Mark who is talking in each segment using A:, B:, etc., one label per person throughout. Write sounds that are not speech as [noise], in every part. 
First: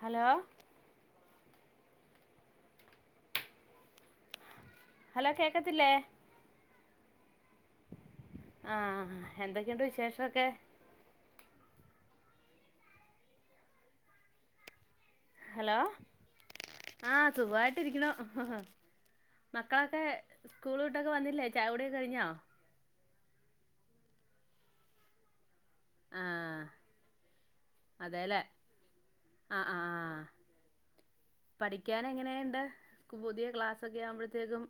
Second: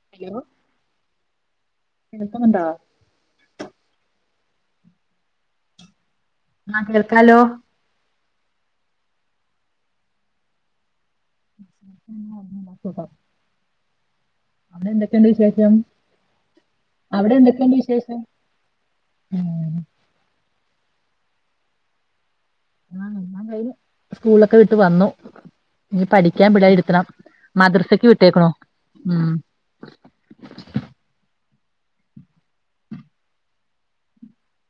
A: Hello
B: എന്ത വണ്ടാ
A: hello കേക്കത്തില്ലേ
B: ആഹ കേൾക്കാലോ
A: ആഹ എന്തൊക്കെയുണ്ട് വിശേഷമൊക്കെ
B: അ എന്തൊക്കെയുണ്ട് വിശേഷം
A: ഹലോ ആഹ്
B: അവിടെ എന്തൊക്കെയുണ്ട്
A: സുഖായിട്ട് ഇരിക്കണോ
B: വിശേഷം ഉം
A: മക്കളൊക്കെ സ്കൂൾവിട്ടൊക്കെ വന്നില്ലേ ചായകുടിയൊക്കെ കഴിഞ്ഞോ
B: ആഹ ഞാൻ കയ്ഞ്ഞു സ്കൂളൊക്കെ വിട്ട് വന്നു ഇ പഠിക്കാൻ
A: ആഹ്
B: വിടിരുത്തണം മദ്രസക്ക്
A: അതേല്ലേ
B: വിട്ടേക്കണോ ഉം
A: [inaudible] പഠിക്കാന എങ്ങനെയുണ്ട് പുതിയ ക്ലാസൊക്കെ ആവുമ്പോഴത്തേക്കും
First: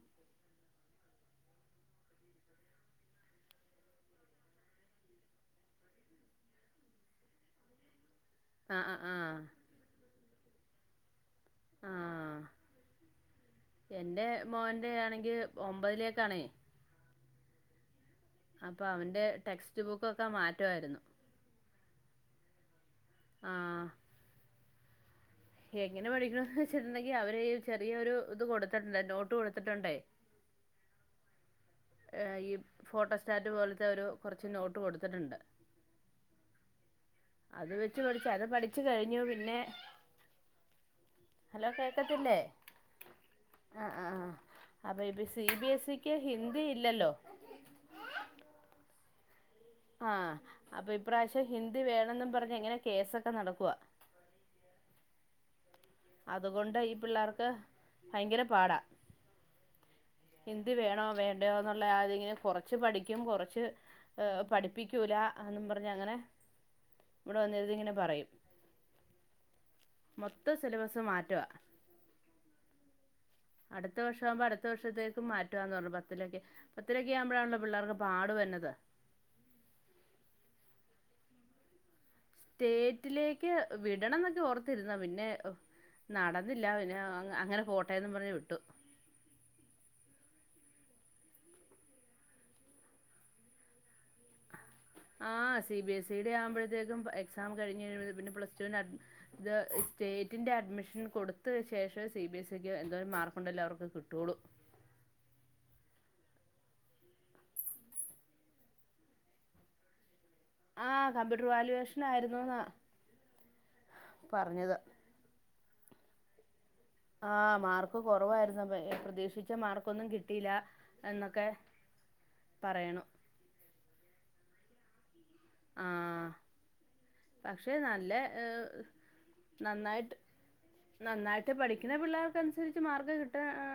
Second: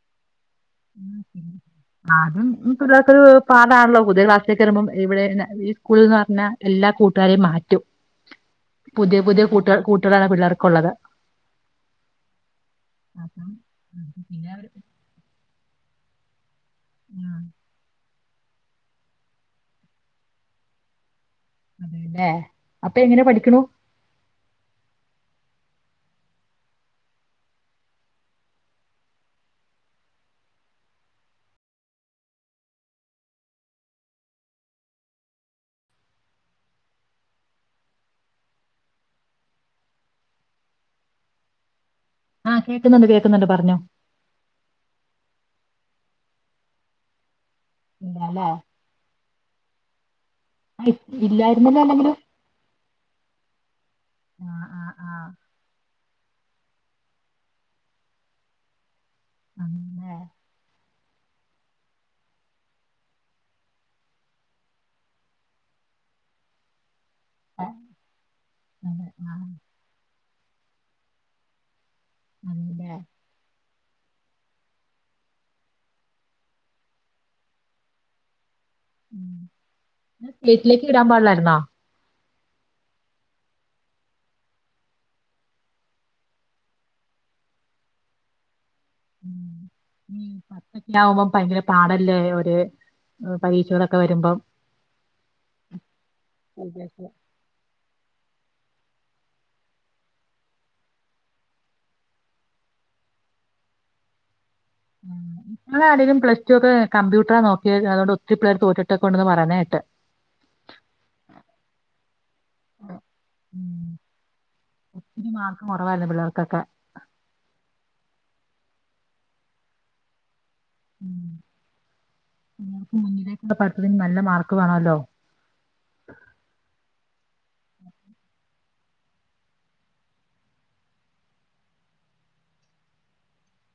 B: ആും പിക്കരു പാടാണല്ലോ പുതിയ ക്ലാസക്കെ എരുുമമ്പോം ഇവിടെ [unintelligible] സ്കൂൾ എന്ന് പറഞ്ഞാ എല്ലാ കൂട്ടുകാരെയും മാറ്റും
A: ആഹ് ആഹ്
B: പുതിയ
A: ആഹ്
B: പുതിയ കൂട്ട കൂട്ടുകളാണ് പിള്ളേർക്കള്ളത്
A: ആഹ്
B: അപ്പം പിന്നെ
A: ഒമ്പത്തിലിയേക്കണേ
B: ആഹ്
A: അപ്പൊ അവന്റെ ടെക്സ്റ്റ് ബുക്കൊക്കെ മാറ്റമായിരുന്നു
B: അതെല്ലേ അപ്പൊ എങ്ങനെ പഠിക്കണു
A: ആഹ് എങ്ങനെ പഠിക്കണന്ന് വെച്ചിട്ടുണ്ടെങ്കി അവര് ചെറിയൊരു ഇത് കൊടുത്തിട്ടുണ്ട് നോട്ട് കൊടുത്തിട്ടുണ്ടേ [inaudible] ർ ഈ ഫോട്ടോ സ്റ്റാറ്റ് പോലത്തെ ഒരു കുറച്ച് നോട്ട് കൊടുത്തിട്ടുണ്ട് അത് വെച്ച് പഠിച്ച അത് പഠിച്ചു കഴിഞ്ഞു പിന്നെ ഹലോ ല്ല
B: ആഹ് കേക്കുന്നുണ്ട് കേക്കുന്നുണ്ട് പറഞ്ഞോ
A: ആ ആി [unintelligible] സി ബി എസ് ഇക്ക് ഹിന്ദി ഇല്ലല്ലോ
B: എന്നാല
A: ആഹ അപ്പൊ ഇപ്രാവശ്യം
B: ഇല്ലായിരുന്നല്ലോ
A: ഹിന്ദി
B: അല്ലെങ്കിലും
A: വേണെന്നും പറഞ്ഞു എങ്ങനെ കേസൊക്കെ നടക്കുവ
B: ആഹ് ആഹ് ആഹ്
A: അതുകൊണ്ട് ഈ പിള്ളേർക്ക് ഭയങ്കര പാടാ
B: ആ
A: ഹിന്ദി വേണോ വേണ്ടോന്നുള്ള അതിങ്ങനെ കൊറച്ച് പഠിക്കും കുറച്ച് പഠിപ്പിക്കൂല എന്നും പറഞ്ഞ അങ്ങനെ ഇവിടെ
B: ആ,
A: വന്നിരുന്നിങ്ങനെ പറയും
B: അതെ ആഹ്
A: മൊത്തം സിലബസ് മാറ്റവാ
B: അല്ലേ
A: അടുത്ത വർഷമാകുമ്പോ അടുത്ത വർഷത്തേക്കും മാറ്റുവാന്ന് പറഞ്ഞു പത്തിലൊക്കെ പത്തിലൊക്കെ ആവുമ്പോഴാണല്ലോ പിള്ളേർക്ക് പാടു വരണത്
B: ഉ പ്ളേറ്റിലേക്ക് ഇടാൻ പാടില്ലായിരുന്നാ
A: സ്റ്റേറ്റിലേക്ക് വിടണം എന്നൊക്കെ ഓർത്തിരുന്നാ പിന്നെ നടന്നില്ല പിന്നെ അങ്ങനെ പോട്ടെ എന്നും പറഞ്ഞ് വിട്ടു
B: ഉ പത്തൊക്കെ ആകുമ്പോം ഭയങ്കര പാടല്ലേ ഒരു പരീക്ഷകളൊക്കെ വരുമ്പം
A: ആ സി ബിഎസ് ഇയുടെ ആവുമ്പോഴത്തേക്കും എക്സാം കഴിഞ്ഞു കഴിയുമ്പോൾ പ്ലസ് ടുവിന് അഡ് ഇത് സ്റ്റേറ്റിൻ്റെ അഡ്മിഷൻ കൊടുത്ത ശേഷം സി ബി എസ് ഇക്ക് എന്തോരം മാർ കൊണ്ടല്ല അവർക്ക് കിട്ടുള്ളൂ
B: ഉം ഞങ്ങളാണെലും പ്ലസ്ടു ഒക്കെ കമ്പ്യൂട്ടറാ നോക്കി അതുകൊണ്ട് ഒത്തിരിപേര് തോറ്റിട്ടൊക്കെണ്ടന്ന് പറയുന്നത് കേട്ടെ
A: ആ കമ്പ്യൂട്ടർ വാല്യൂവേഷൻ ആയിരുന്നുന്ന് പറഞ്ഞത്
B: കൊറവായിരുന്നു പിള്ളേർക്കൊക്കെ
A: ആ മാർക്ക് കുറവായിരുന്നു. പ്രതീക്ഷിച്ച മാർക്കൊന്നും കിട്ടിയില്ല.
B: ഉം
A: എന്നൊക്കെ പറയണു.
B: തിന് നല്ല മാർക്ക് വേണല്ലോ.
A: ആഹ് പക്ഷെ നല്ല ഏ നന്നായിട്ട് നന്നായിട്ട് പഠിക്കണ പിള്ളേർക്ക് അനുസരിച്ച് മാർക്ക് കിട്ട് ആ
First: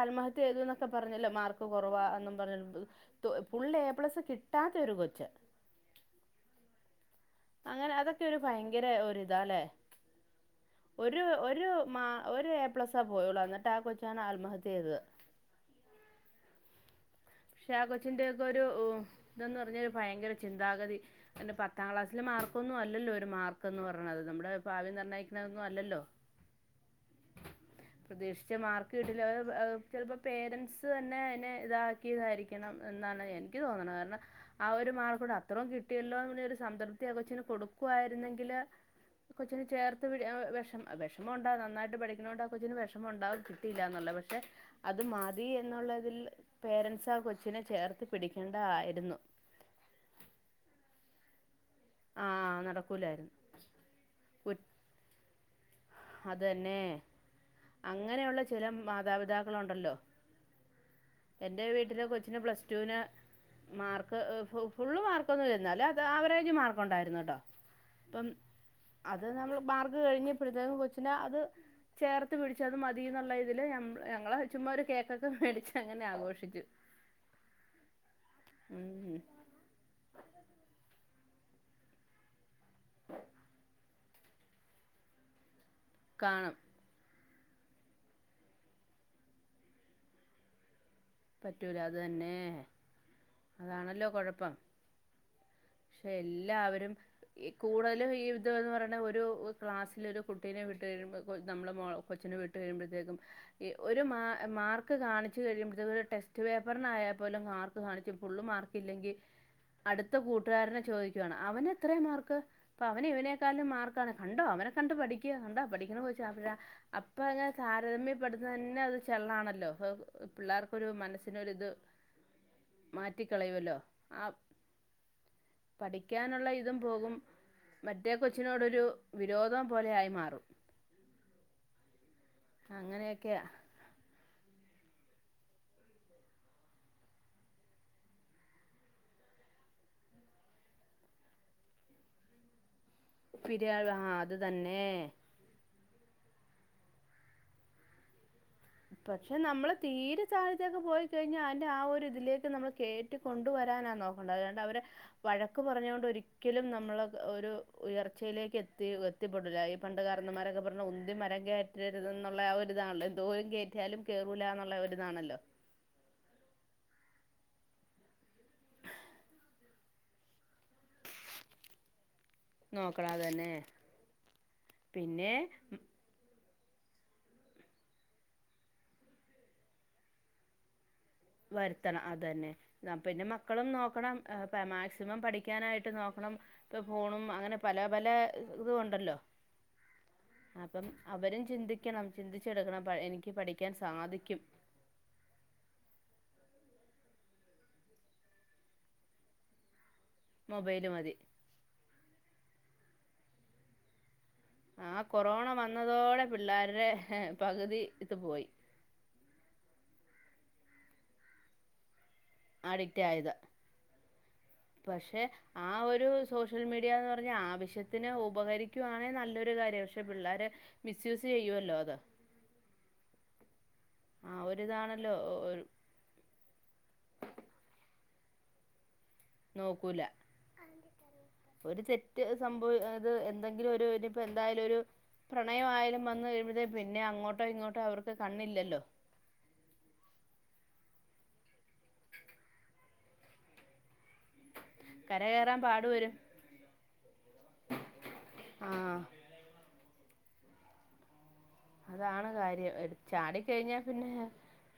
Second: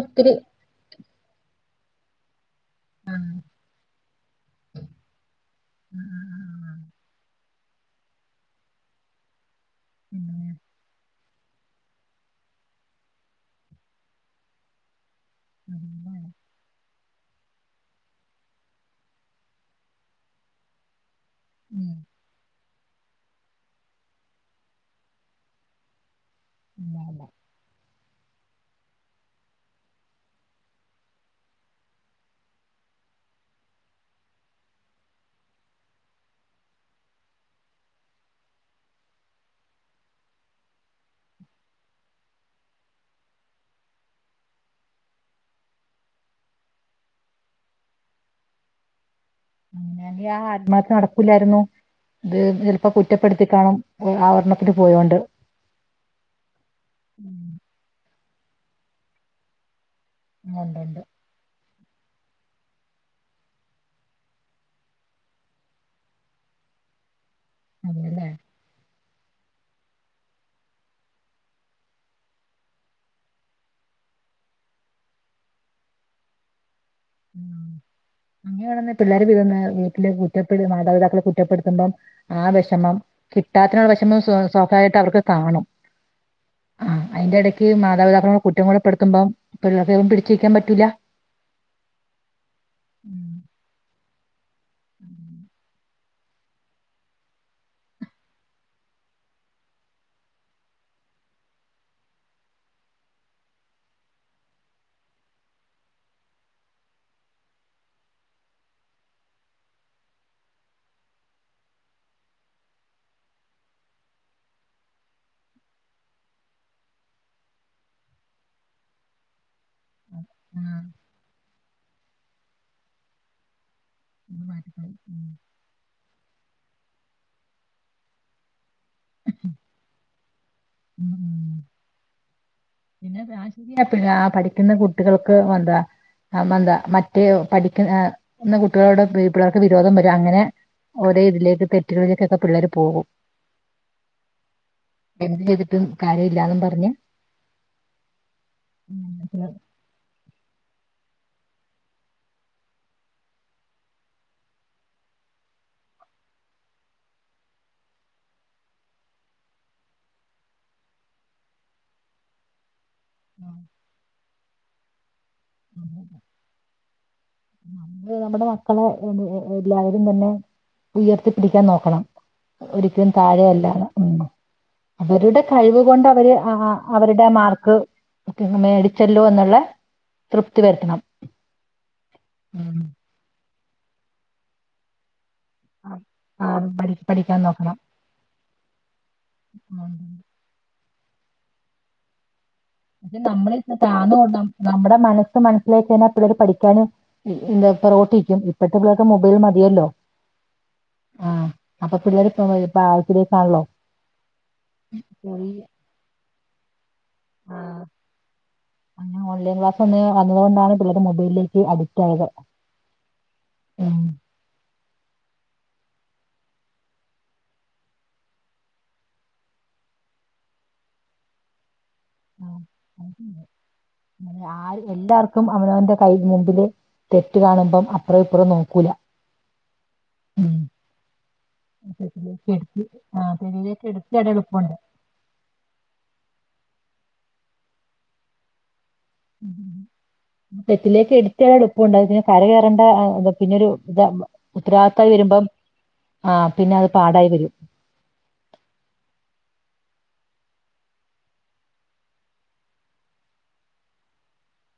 A: ആത്മഹത്യ ചെയ്തു എന്നൊക്കെ പറഞ്ഞല്ലോ മാർക്ക് കുറവാ എന്നും പറഞ്ഞണ്ട് ടൊ ഫുൾ എ പ്ലസ് കി ട്ടാത്തൊരു കൊച്ച്
B: ആഹ് ആഹ് ആഹ്
A: അങ്ങനെ അതൊക്കെ ഒരു ഭയങ്കര ഒരിതാല്ലേ.
B: ഉം
A: ഒരു ഒരു മാ ഒരു എ പ്ലസാ പോയുള്ളു എന്നിട്ട് ആ കൊച്ചാണ് ആത്മഹത്യ ചെയ്തത്.
B: [unintelligible]
A: പക്ഷെ ആ കൊച്ചിന്റെ ഒക്കെ ഒരു ഇതന്ന് പറഞ്ഞ ഒരു ഭയങ്കര ചിന്താഗതി എന്റെ പത്താം
B: ഉം
A: ക്ലാസിലെ മാർ ക്കൊന്നും അല്ലല്ലോ ഒരു മാർക്ക്ന്ന് പറയണത്. നമ്മുടെ ഭാവി നിർണയിക്കുന്ന ഒന്നും അല്ലല്ലോ.
B: അല്ലല്ല
A: പ്രതീക്ഷിച്ച മാർക്ക് കിട്ടില്ല അ ചിലപ്പോ പേരന്റ്സ് തന്നെ അതിനെ ഇതാ ക്കിതായിരിക്കണം എന്നാണ് എനിക്ക് തോന്നണത് കാരണം ആ ഒരു മാർക്കൂടെ അത്രയും കിട്ടിയല്ലോ ഒരു സംതൃപ് പ്തി ആ കൊച്ചിന് കൊടുക്കുവായിരുന്നെങ്കില് കൊച്ചിന് ചേർത്ത് പിടി ആ വിഷ വിഷമം ഉണ്ടാവും നന്നായിട്ട് പഠിക്കണതു കൊണ്ട് ആ കൊച്ചിന് വിഷമം ഉണ്ടാവും കിട്ടില്ലന്നാ ന്നെള്ളെ പക്ഷെ അത് മതി എന്നുള്ളതിൽ പേരൻസ് ആ കൊച്ചിനെ ചേർത്ത് പിടിക്കേണ്ടതായിരുന്നു.
B: അങ്ങനെയെങ്കിൽ ആ ആത്മഹത്യ നടക്കുല്ലായിരുന്നു.
A: ആ
B: ഇത് ചിലപ്പോ
A: നടക്കൂലായിരുന്നു
B: കുറ്റപ്പെടുത്തി കാണും. ആ ഒരണ്ണത്തിനു പോയോണ്ട്.
A: അതന്നെ
B: ഉം
A: അങ്ങനെയുള്ള ചില മാതാപിതാക്കൾ ഒണ്ടല്ലോ.
B: ഒണ്ടൊണ്ട്
A: എന്റെ വീട്ടിലെ കൊച്ചിന് പ്ലസ്ടുവിന് മാർക്ക്, ഫുള്ള്മാർക്കൊന്നില്ല എന്നാലും അത് അവറേജ് മാർക്ക് ഉണ്ടായിരുന്നു കേട്ടോ.
B: അതേല്ലേ
A: അപ്പം അത് നമ്മൾ മാർക്ക് കഴിഞ്ഞപ്പോഴത്തേക്കു കൊ ച്ചിന അത് ചേർത്ത് പിടിച്ച് അത് മതി എന്നുള്ള ഇതിൽ ഞമള് ഞങ്ങള് ചുമ്മാ ഒരു കേക്കൊക്കെ മേടിച്ചങ്ങ നെ ആഘോഷിച്ചു.
B: ഉം അങ്ങനെ തന്നെ
A: ഉം
B: പിള്ളേര് പിറന്ന വീട്ടില് കുറ്റപ്പപെടുൻ മാതാപിതാക്കൾ കുറ്റപ്പെടുത്തുമ്പം. ആ വിഷമം കിട്ടാത്തിനുള്ള വിഷമം സ്വാ സ്വാഭവികമായിട്ട് അവർക്ക് കാണും.
A: കാണും.
B: ആ അതിന്റെ ഇടയ്ക്ക് മാതാപിതാക്കൾ കുറ്റം കൂടെപ്പെടുത്തുമ്പം പിള്ളെർക്ക് ചെലപ്പം പിടിച്ച്നിക്കാൻ പറ്റൂല്ല.
A: പറ്റൂല അത് തന്നെ! അതാണല്ലോ? കൊഴപ്പം.
B: ഉം
A: ക്ഷെ എല്ലാവരും. ഈ കൂടുതലും ഈവിധംന്ന് പറയണത് ഒരു ക്ലാസിൽ ഒരു കുട്ടിനെ വിട്ടു കഴിയിമ്പോഴെക്കും. നമ്മള് മോളെ കൊച്ചിനെ വിട്ട് കഴിയുമ്പോഴത്തേക്കും. ഈ ഒരു മാ മാർക്ക് കാണിച്ച് കഴിയുമ്പത്തേക്കും [unintelligible] ടെസ്റ്റ് പേപ്പറിനായാൽ പോലും. മാർക്ക് കാണിച്ചും ഫുള്ള് മാർക്ക് ഇല്ലെങ്കിൽ അടുത്ത കൂട്ടുകാരനെ ചോദിക്കുവയാണ്, അവന് എത്രയാ മാർക്ക്. അപ്പ അവന് ഇവനേക്കാളും മാർക്കാണ് കണ്ടോ അവ നെ കണ്ട് പഠിക്ക്, കണ്ടോ? പഠിക്കണ കൊച്ചാ. അപ്പഴ അപ്പ അതിന താരതമ്യപ്പെടുത്തുന്ന തന്നെ അത് ചെള്ളാണല്ലോ. ഒഹോ
B: ആ
A: പിള്ളേർക്ക് ഒരു മനസ്സിനൊരു ഇത് മാറ്റിക്കളയുവല്ലോ ആപ്
B: അത് മാറ്റിക്കളയും ഉം
A: പഠിക്കാനുള്ള ഇതും പോകും. മറ്റേ കൊച്ചിനോടൊരു വിരോധം പോലെ ആയി മാറും.
B: ഉം
A: അങ്ങനെയെക്ക്
B: ആഹ് ശരിയാ പിൾ ആ പഠിക്കുന്ന കുട്ടികൾക്ക് വതാ [unintelligible] മറ്റേ പഠിക്കുന്ന ആഹ് ന്ന കുട്ടികളോട് പിള്ളേർക്ക് വിരോധം വരും അങ്ങനെ ഒരെ ഇതിലേക്ക് തെറ്റ്കളിലേക്കൊക്കെ പിള്ളേര്
A: പിരിയാത് ആഹ് അത് തന്നെ.
B: കാര്യല്ലാന്നും പറഞ്ഞ് ഉം,
A: പക്ഷെ
B: പിന്നെ
A: നമ്മള് തീരെ [unintelligible] പോയി പോയി കഴിഞ്ഞാ അയിന്റെ ആ ഒരു ഇതിലേക്ക് നമ്മൾ കേറ്റി കൊണ്ടുവരാനാ നോക്കേണ്ടത് അല്ലാണ്ട് അവരെ വഴക്ക് പറഞ്ഞോണ്ട് ഒ ഒരിക്കലും നമ്മൾ ഒരു ഉയർച്ചയിലേക്ക് എത്തി എത്തിപ്പെടില്ല ഈ പണ്ട് കാരണോമ്മാരൊക്കെ പറഞ്ഞ ഉന്തി [unintelligible] മരം കേറ്റരുത് ന്നുള്ള ആ ഒരിതാണല്ലോ എന്തോരും കേറ്റിയാലും കേറൂല എന്നുള്ള ഒരിതാണല്ലോ
B: ഇത് നമ്മടെ മക്കളെ എല്ലാവരും തന്നെ ഉയർത്തി പിടിക്കാൻ നോക്കണം. ഒരിക്കലും
A: നോക്കണത്
B: താഴെ
A: തന്നെ
B: അല്ലാതെ ഉം
A: പിന്നെ
B: അവരുടെ കഴിവ് കൊണ്ട് അവര് അ ആഹ് അവരുടെ ആ മാർക്ക് മേടിച്ചല്ലോ എന്നുള്ള തൃപ്തി വരുത്തണം.
A: വരുത്തണം അതെന്നെ
B: ഉം.
A: പിന്നെ മക്കളും നോക്കണം മാക്സിമം പഠി ക്കാനായിട്ട്
B: ആ-
A: നോക്കണം
B: ആ,
A: ഇപ്പൊ
B: പഠി-
A: ഫോണും
B: പഠിക്കാൻ
A: അങ്ങനെ
B: നോക്കണം
A: പല പല ഇതൂണ്ടല്ലോ
B: ഉം.
A: അപ്പം അവരും ചിന്തിക്കണം ചിന്തി
B: ത് നമ്മള് താന്നൊട് നമ്മ് നമ്മുടെ മനസ്സ് മനസ്സിലാക്കാ പിള്ളേര് പഠി ക്കാനും ഇ ഇന്താ ത്തറോട്ടിക്കും ഇപ്പത്തെ പിള്ളേര്ക്ക് മൊബൈൽ മതിയല്ലോ
A: മൊബൈല് മതി
B: ആഹ് അപ്പൊ പിള്ളേര് ഇപ്പ [unintelligible] ആഴത്തിലേക്കാണല്ലോ.
A: ആ കൊറോണ വന്നതോടെ പിള്ളാരുടെ
B: ആ
A: പകുതി ഇത് പോയി.
B: [unintelligible] വന്നത് കൊണ്ടാണ് പിള്ളേരു മൊബലിലേക്ക് അഡിക്
A: അഡിക്റ്റായത് പക്ഷേ ആ ഒരു രു സോഷ്യൽ മീഡയാന്ന് പറഞ്ഞാൽ ആവശ്യത്തിന് ഉപകരിക്കുവാണേ നല്ലരു കാര്യാ പക്ഷേ പിള്ളേര് മിസ്‌ ച്ച്യൂസ് ചെയ്യോല്ലോ അത്
B: ആഹ് അവിടെണ്ട്
A: ആ
B: ആര്
A: ഒരിതാണല്ലോ
B: എല്ലാർക്കും അവനവന്റെ കൈ മുമ്പില് തെറ്റ് കാണുമ്പം അ അപ്പറും ഇപ്പറും നോക്കൂലാ
A: നോക്കൂലാ ഒരു തെറ്റ്
B: തെറ്റിലേക്ക്
A: സംഭവ
B: എടുത്ത്
A: അത്
B: ആ
A: എന്തെങ്കിലും
B: തെറ്റിലേക്ക്
A: ഒരു ഇനിപ്പോ
B: എടുത്തിടാൻ
A: എന്തായാലും
B: എളുപ്പമുണ്ട്
A: ഒരു പ്രണയം ആയാലും വന്ന് കഴിയുമ്പതേ പിന്നെ അങ്ങോട്ടോ ഇങ്ങോട്ടോ അവർക്ക് കണ്ണില്ലല്ലോ
B: തെറ്റിലേക്ക് എടുത്തെ ആണ് ഇപ്പൊ ഒണ്ടായത് [unintelligible] കര കയറേണ്ട പിന്നെരു ഇതാ. ഉത്തരവാദിത്തം വരുമ്പം
A: കരകയറാൻ പാടു വരും
B: ആഹ് പിന്നെ അത് പാടായി വരും.
A: ആഹ് അതാണ് കാര്യം ചാടി കഴിഞ്ഞാ പിന്നെ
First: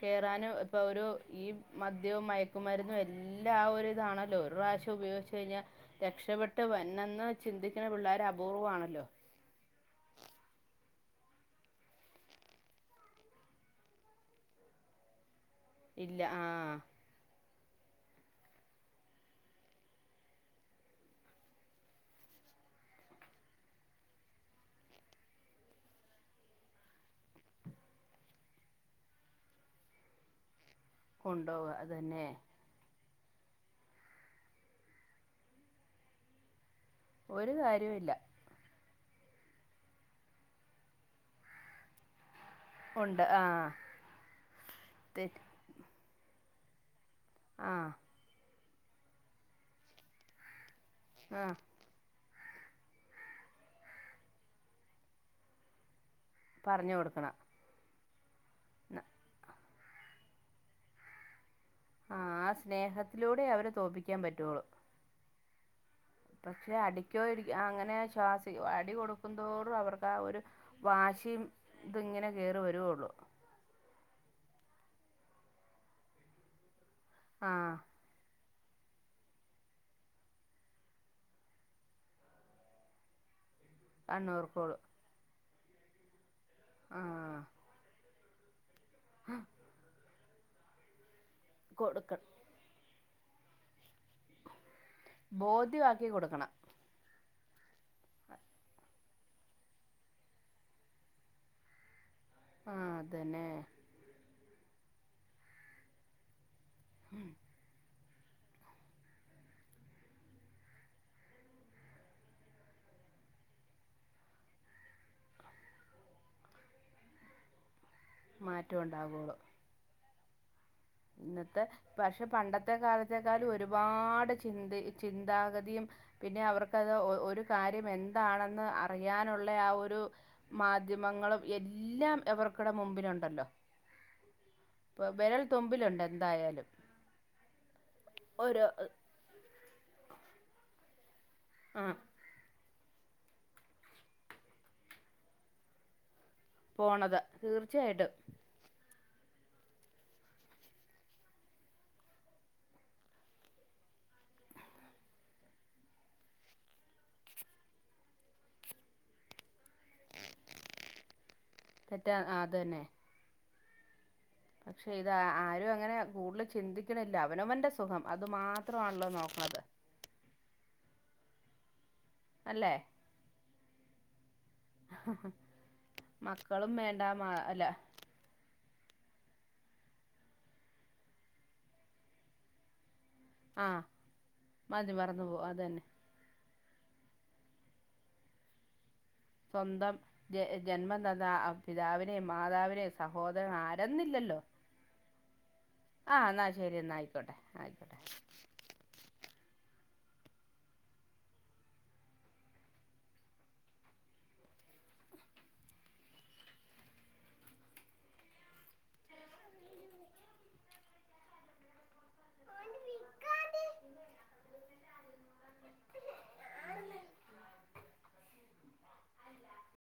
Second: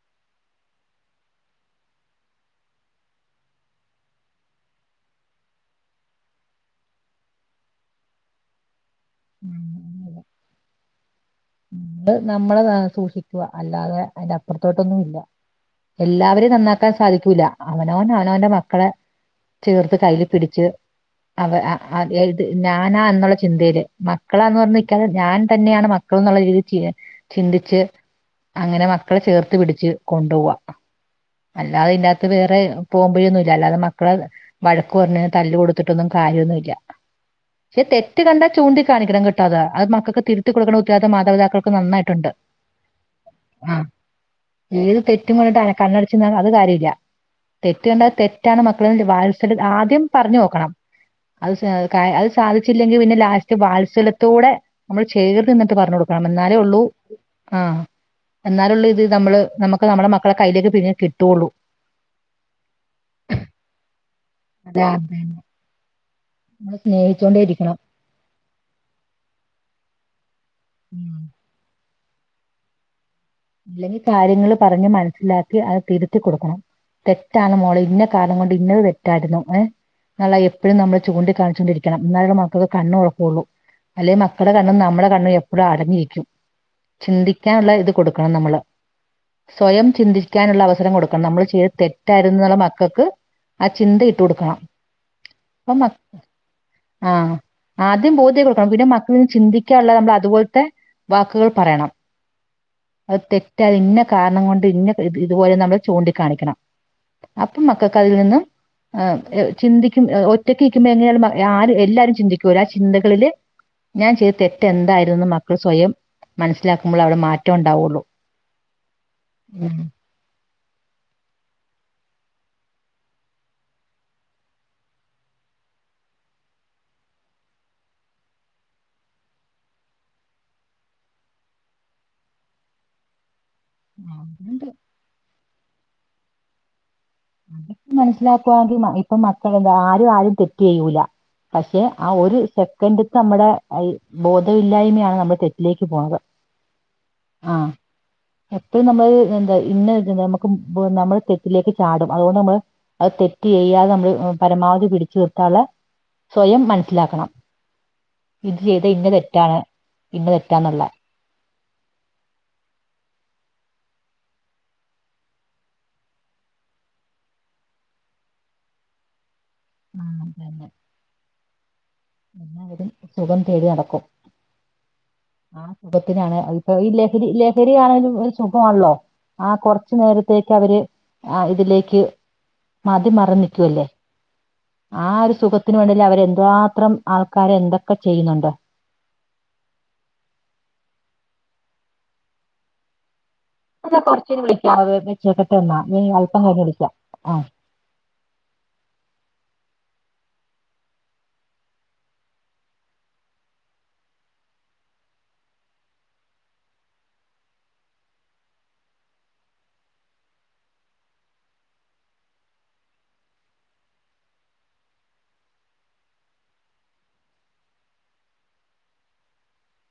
A: കേറാനും ഇപ്പൊ ഒരു ഈ മദ്യവും മയക്കുമരുന്നും എല്ലാം ആ ഒരു ഇതാണല്ലോ ഒരു പ്രാവശ്യം [unintelligible] ഉപയോഗിച്ചു കഴിഞ്ഞാ രക്ഷപ്പെട്ട് വരണെന്ന് ചിന്തിക്കണ പിള്ളേര് അപൂർവം ആണല്ലോ
B: അത് നമ്മള് ന സൂക്ഷിക്കുക അല്ലാതെ അതിന്റെ അപ്പറത്തോട്ടൊന്നും ഇല്ല.
A: ഇല്ല
B: എല്ലാവരെയും
A: ആഹ്
B: നന്നാക്കാൻ സാധിക്കൂല അവനവൻ അവനവന്റെ മക്കളെ ചേർത്ത് കൈയില് പിടിച്ച് അവ അ അ ഇത് ഞാനാ എന്നുള്ള ചിന്തയില് മക്കളാന്ന് പറഞ്ഞു നിക്കാതെ ഞാൻ തന്നെയാണ് മ [unintelligible] എന്നൊള്ള രീതിയില് ചെയ്യുക. ചിന്തിച്ച് അങ്ങനെ മക്കളെ ചേർത്ത് പിടിച്ച് കൊണ്ടു പോവാ
A: കൊണ്ടോവുക
B: അല്ലാതെ ഇതിന്റെ അകത്ത്
A: അതന്നെ
B: വേറെ പോം വഴിഒന്നുല്ല. അല്ലാതെ മക്കളെ വഴക്ക് പറഞ്ഞ് തല്ല് കൊടുത്തിട്ടൊന്നും കാര്യൊന്നുല്ല.
A: ഒരു
B: ഏ
A: കാര്യവും ഇല്ല
B: തെറ്റ് കണ്ടാ ചൂണ്ടി കാണിക്കണം കിട്ടാതെ അത് മക്കൾക്ക് തിരുത്തി കൊടുക്കണം ഉത്തരവാദിത്യം മാതാപിതാക്കൾ നന്നായിട്ടുണ്ട്.
A: ഉണ്ട് ആഹ്
B: ആ ഏത് തെറ്റും
A: തെറ്റ്
B: കണ്ടിട്ട് കണ്ണട കാര്യമല്ല തെറ്റ്
A: ആഹ്
B: കണ്ടാ തെറ്റാണ് മക്കള വാസല് ആദ്യം പറഞ്ഞു നോക്കണം.
A: ആഹ്
B: [unintelligible] സാധിച്ചില്ലെങ്കിൽ പിന്നെ ലാസ്റ്റ് വാത്സല്ലത്തോടെ നമ്മൾ ചേർന്ന് നിന്നിട്ട് പറഞ്ഞു കൊടുക്കണം എന്നാലേള്ളൂ
A: പറഞ്ഞു കൊടുക്കണം
B: ആഹ് എന്നാലേ ഉള്ളു ഇത് നമ്മള് നുക്ക് ഒക്കെ നമ്മടെ മക്കള കയ്യിലേക്ക് പിന്നെ കിട്ടുകയുള്ളു
A: ആഹ് ആ സ്നേഹത്തിലൂടെ അവരെ തോൽപ്പിക്കാൻ പറ്റുള്ളു
B: അതെ അതന്നെ
A: പക്ഷെ
B: നമ്മള്
A: അടിക്കോ
B: സ്നേഹിച്ചോണ്ടേ
A: ഇ
B: ഇരിക്കണം
A: അങ്ങനെ ശ്വാസ അടി കൊടുക്കുന്തോറും അവർക്ക് ആ ഒരു
B: ഉം
A: വാശിയും ഇതിങ്ങനെ കയറി വരുയുള്ളു
B: അല്ലെങ്കിൽ കാര്യങ്ങള്പറഞ്ഞ് മനസ്സിലാക്കി അത് തിരുത്തി കൊടുക്കണം
A: ആ
B: തെറ്റാണ് മോളെ ഇന്ന കാരണം കൊണ്ട് ഇന്നത് തെറ്റായിരുന്നു ഏഹ് എന്നല്ല എപ്പോഴും നമ്മള് ചൂണ്ടിക്കാണിച്ചുകൊണ്ടിരിക്കണം എന്നാലും നമ്മളെ മക്കക്ക് കണ്ണ് തുറക്കയുള്ളൂ അല്ലെ മക്കളുടെ കണ്ണും
A: കണ്ണോർക്കോളൂ
B: നമ്മളുടെ കണ്ണും എപ്പോഴും അടഞ്ഞിരിക്കും
A: ആ
B: ചിന്തിക്കാനുള്ള ഇത് കൊടുക്കും നമ്മള് സ്വയം ചിന്തിക്കാനുള്ള അവസരം കൊടുക്ക നമ്മള് ചെയ്ത്
A: കൊടുക്കണം
B: തെറ്റായിരുന്നുള്ള മക്കൾക്ക് ചിന്തയിട്ട് കൊടുക്കണം അപ്പൊ
A: ബോധ്യമാക്കി കൊടുക്കണം
B: ആഹ് ആദ്യം ബോധ്യം കൊടുക്കണം പിന്നെ മക്കള് നിന്ന് ചിന്തിക്കാനുള്ള നമ്മൾ അതുപോലത്തെ വാക്കുകൾ പറയണം
A: ആ അത്
B: അത്
A: തന്നെ
B: തെറ്റാ ഇന്ന കാരണം കൊണ്ട് ഇന്ന ഇതുപോലെ നമ്മള് ചൂണ്ടിക്കാണിക്കണം അപ്പൊ മക്കൾക്ക് അതിൽ നിന്നും ആഹ് ചിന്തിക്കും ഒറ്റക്ക് നിക്കുമ്പോ എങ്ങനെയായാലുംആരും എല്ലാരും ചിന്തിക്കും ആ ചിന്തകളില് ഞാൻ ചെയ്ത തെറ്റ് എന്തായിരുന്നുന്ന് മക്കൾ സ്വയം മനസ്സിലാക്കുമ്പോൾ അവിടെ മാറ്റം ഉണ്ടാവുള്ളൂ
A: മാറ്റം ഉണ്ടാവുള്ളു ഇന്നത്തെ പക്ഷെ പണ്ടത്തെ കാലത്തേക്കാളും ഒരുപാട് ചിന്ത ചിന്താഗതിയും പിന്നെ അവർക്ക്ത് ഒരു കാര്യം എന്താണെന്ന് അറിയാനുള്ള ആ ഒരു മാധ്യ മാധ്യമങ്ങളും എല്ലാം അവർക്കടെ മുമ്പിലുണ്ടല്ലോ
B: ആഹ് ഉണ്ട്
A: ഇപ്പോൾ വിരൽ തുമ്പിലുണ്ട് എന്തായാലും
B: അതൊക്കെ
A: ഒരു
B: മനസ്സിലാക്കുവാെണങ്കിൽ ഇപ്പം മക്കള് ആരും ആരും തെറ്റ് ചെയ്യൂല പക്ഷെ ആ ഒരു സെക്കൻ്റത്തെ നമ്മുടെ ബോധമില്ലായ്മയാണ് നമ്മുടെ തെറ്റിലേക്ക് പോണത്
A: പോണത്
B: ആ
A: തീർച്ചയായിട്ടും
B: എപ്പോഴും നമ്മൾ എന്താ ഇന്നെന്ത നമുക്ക് നമ്മുടെ തെറ്റിലേക്ക് ചാടും അതുകൊണ്ട് നമ്മള് അത് തെറ്റ് ചെയ്യാതെ നമ്മള് പരമാവധി പിടിച്ചു നിർത്താനുള്ള സ്വയം മനസിലാക്കണം ഇത് ചെയ്ത ഇന്ന തെറ്റാണ് ഇന്ന തെറ്റാന്നുള്ള
A: തെറ്റാ ആ അതു തന്നെ പക്ഷെ ഇത് ആരും അങ്ങനെ കൂടുതൽ ചിന്തിക്കണില്ല അവനവന്റെ സുഖം അത് മാത്രമാണല്ലോ നോക്കണത്
B: ആ തന്നെ
A: അല്ലേ
B: എന്നും സുഖം തേടി നടക്കും ആ സുഖത്തിനാണ്
A: മക്കളും
B: അതിപ്പൊ ഈ
A: വേണ്ട
B: ലഹരി
A: മ- അല്ല
B: ലഹരി ആണെങ്കിലും സുഖമാല്ലോ ആ കുറച്ചു നേരത്തേക്ക് അവര് ആ ഇതിലേക്ക് മതി മറന്ന്
A: ആ
B: നിക്കുവല്ലേ
A: മതി
B: ആ
A: മറന്നു
B: ഒരു
A: പോകും അത് തന്നെ
B: സുഖത്തിന് വേണ്ടിയല്ലേ അവരെന്താ മാത്രം ആൾക്കാരെ എന്തൊക്കെ ചെയ്യുന്നുണ്ട്
A: സ്വന്തം ജന്മം തന്ന പിതാവിനെയും മാതാവിനെയും സഹോ
B: അതേ കുറച്ചു കഴിഞ്ഞ് വിളിക്കാവേ
A: ആഹ് എന്നാ ശരി എന്നാ ആയിക്കോട്ടെ ആയിക്കോട്ടെ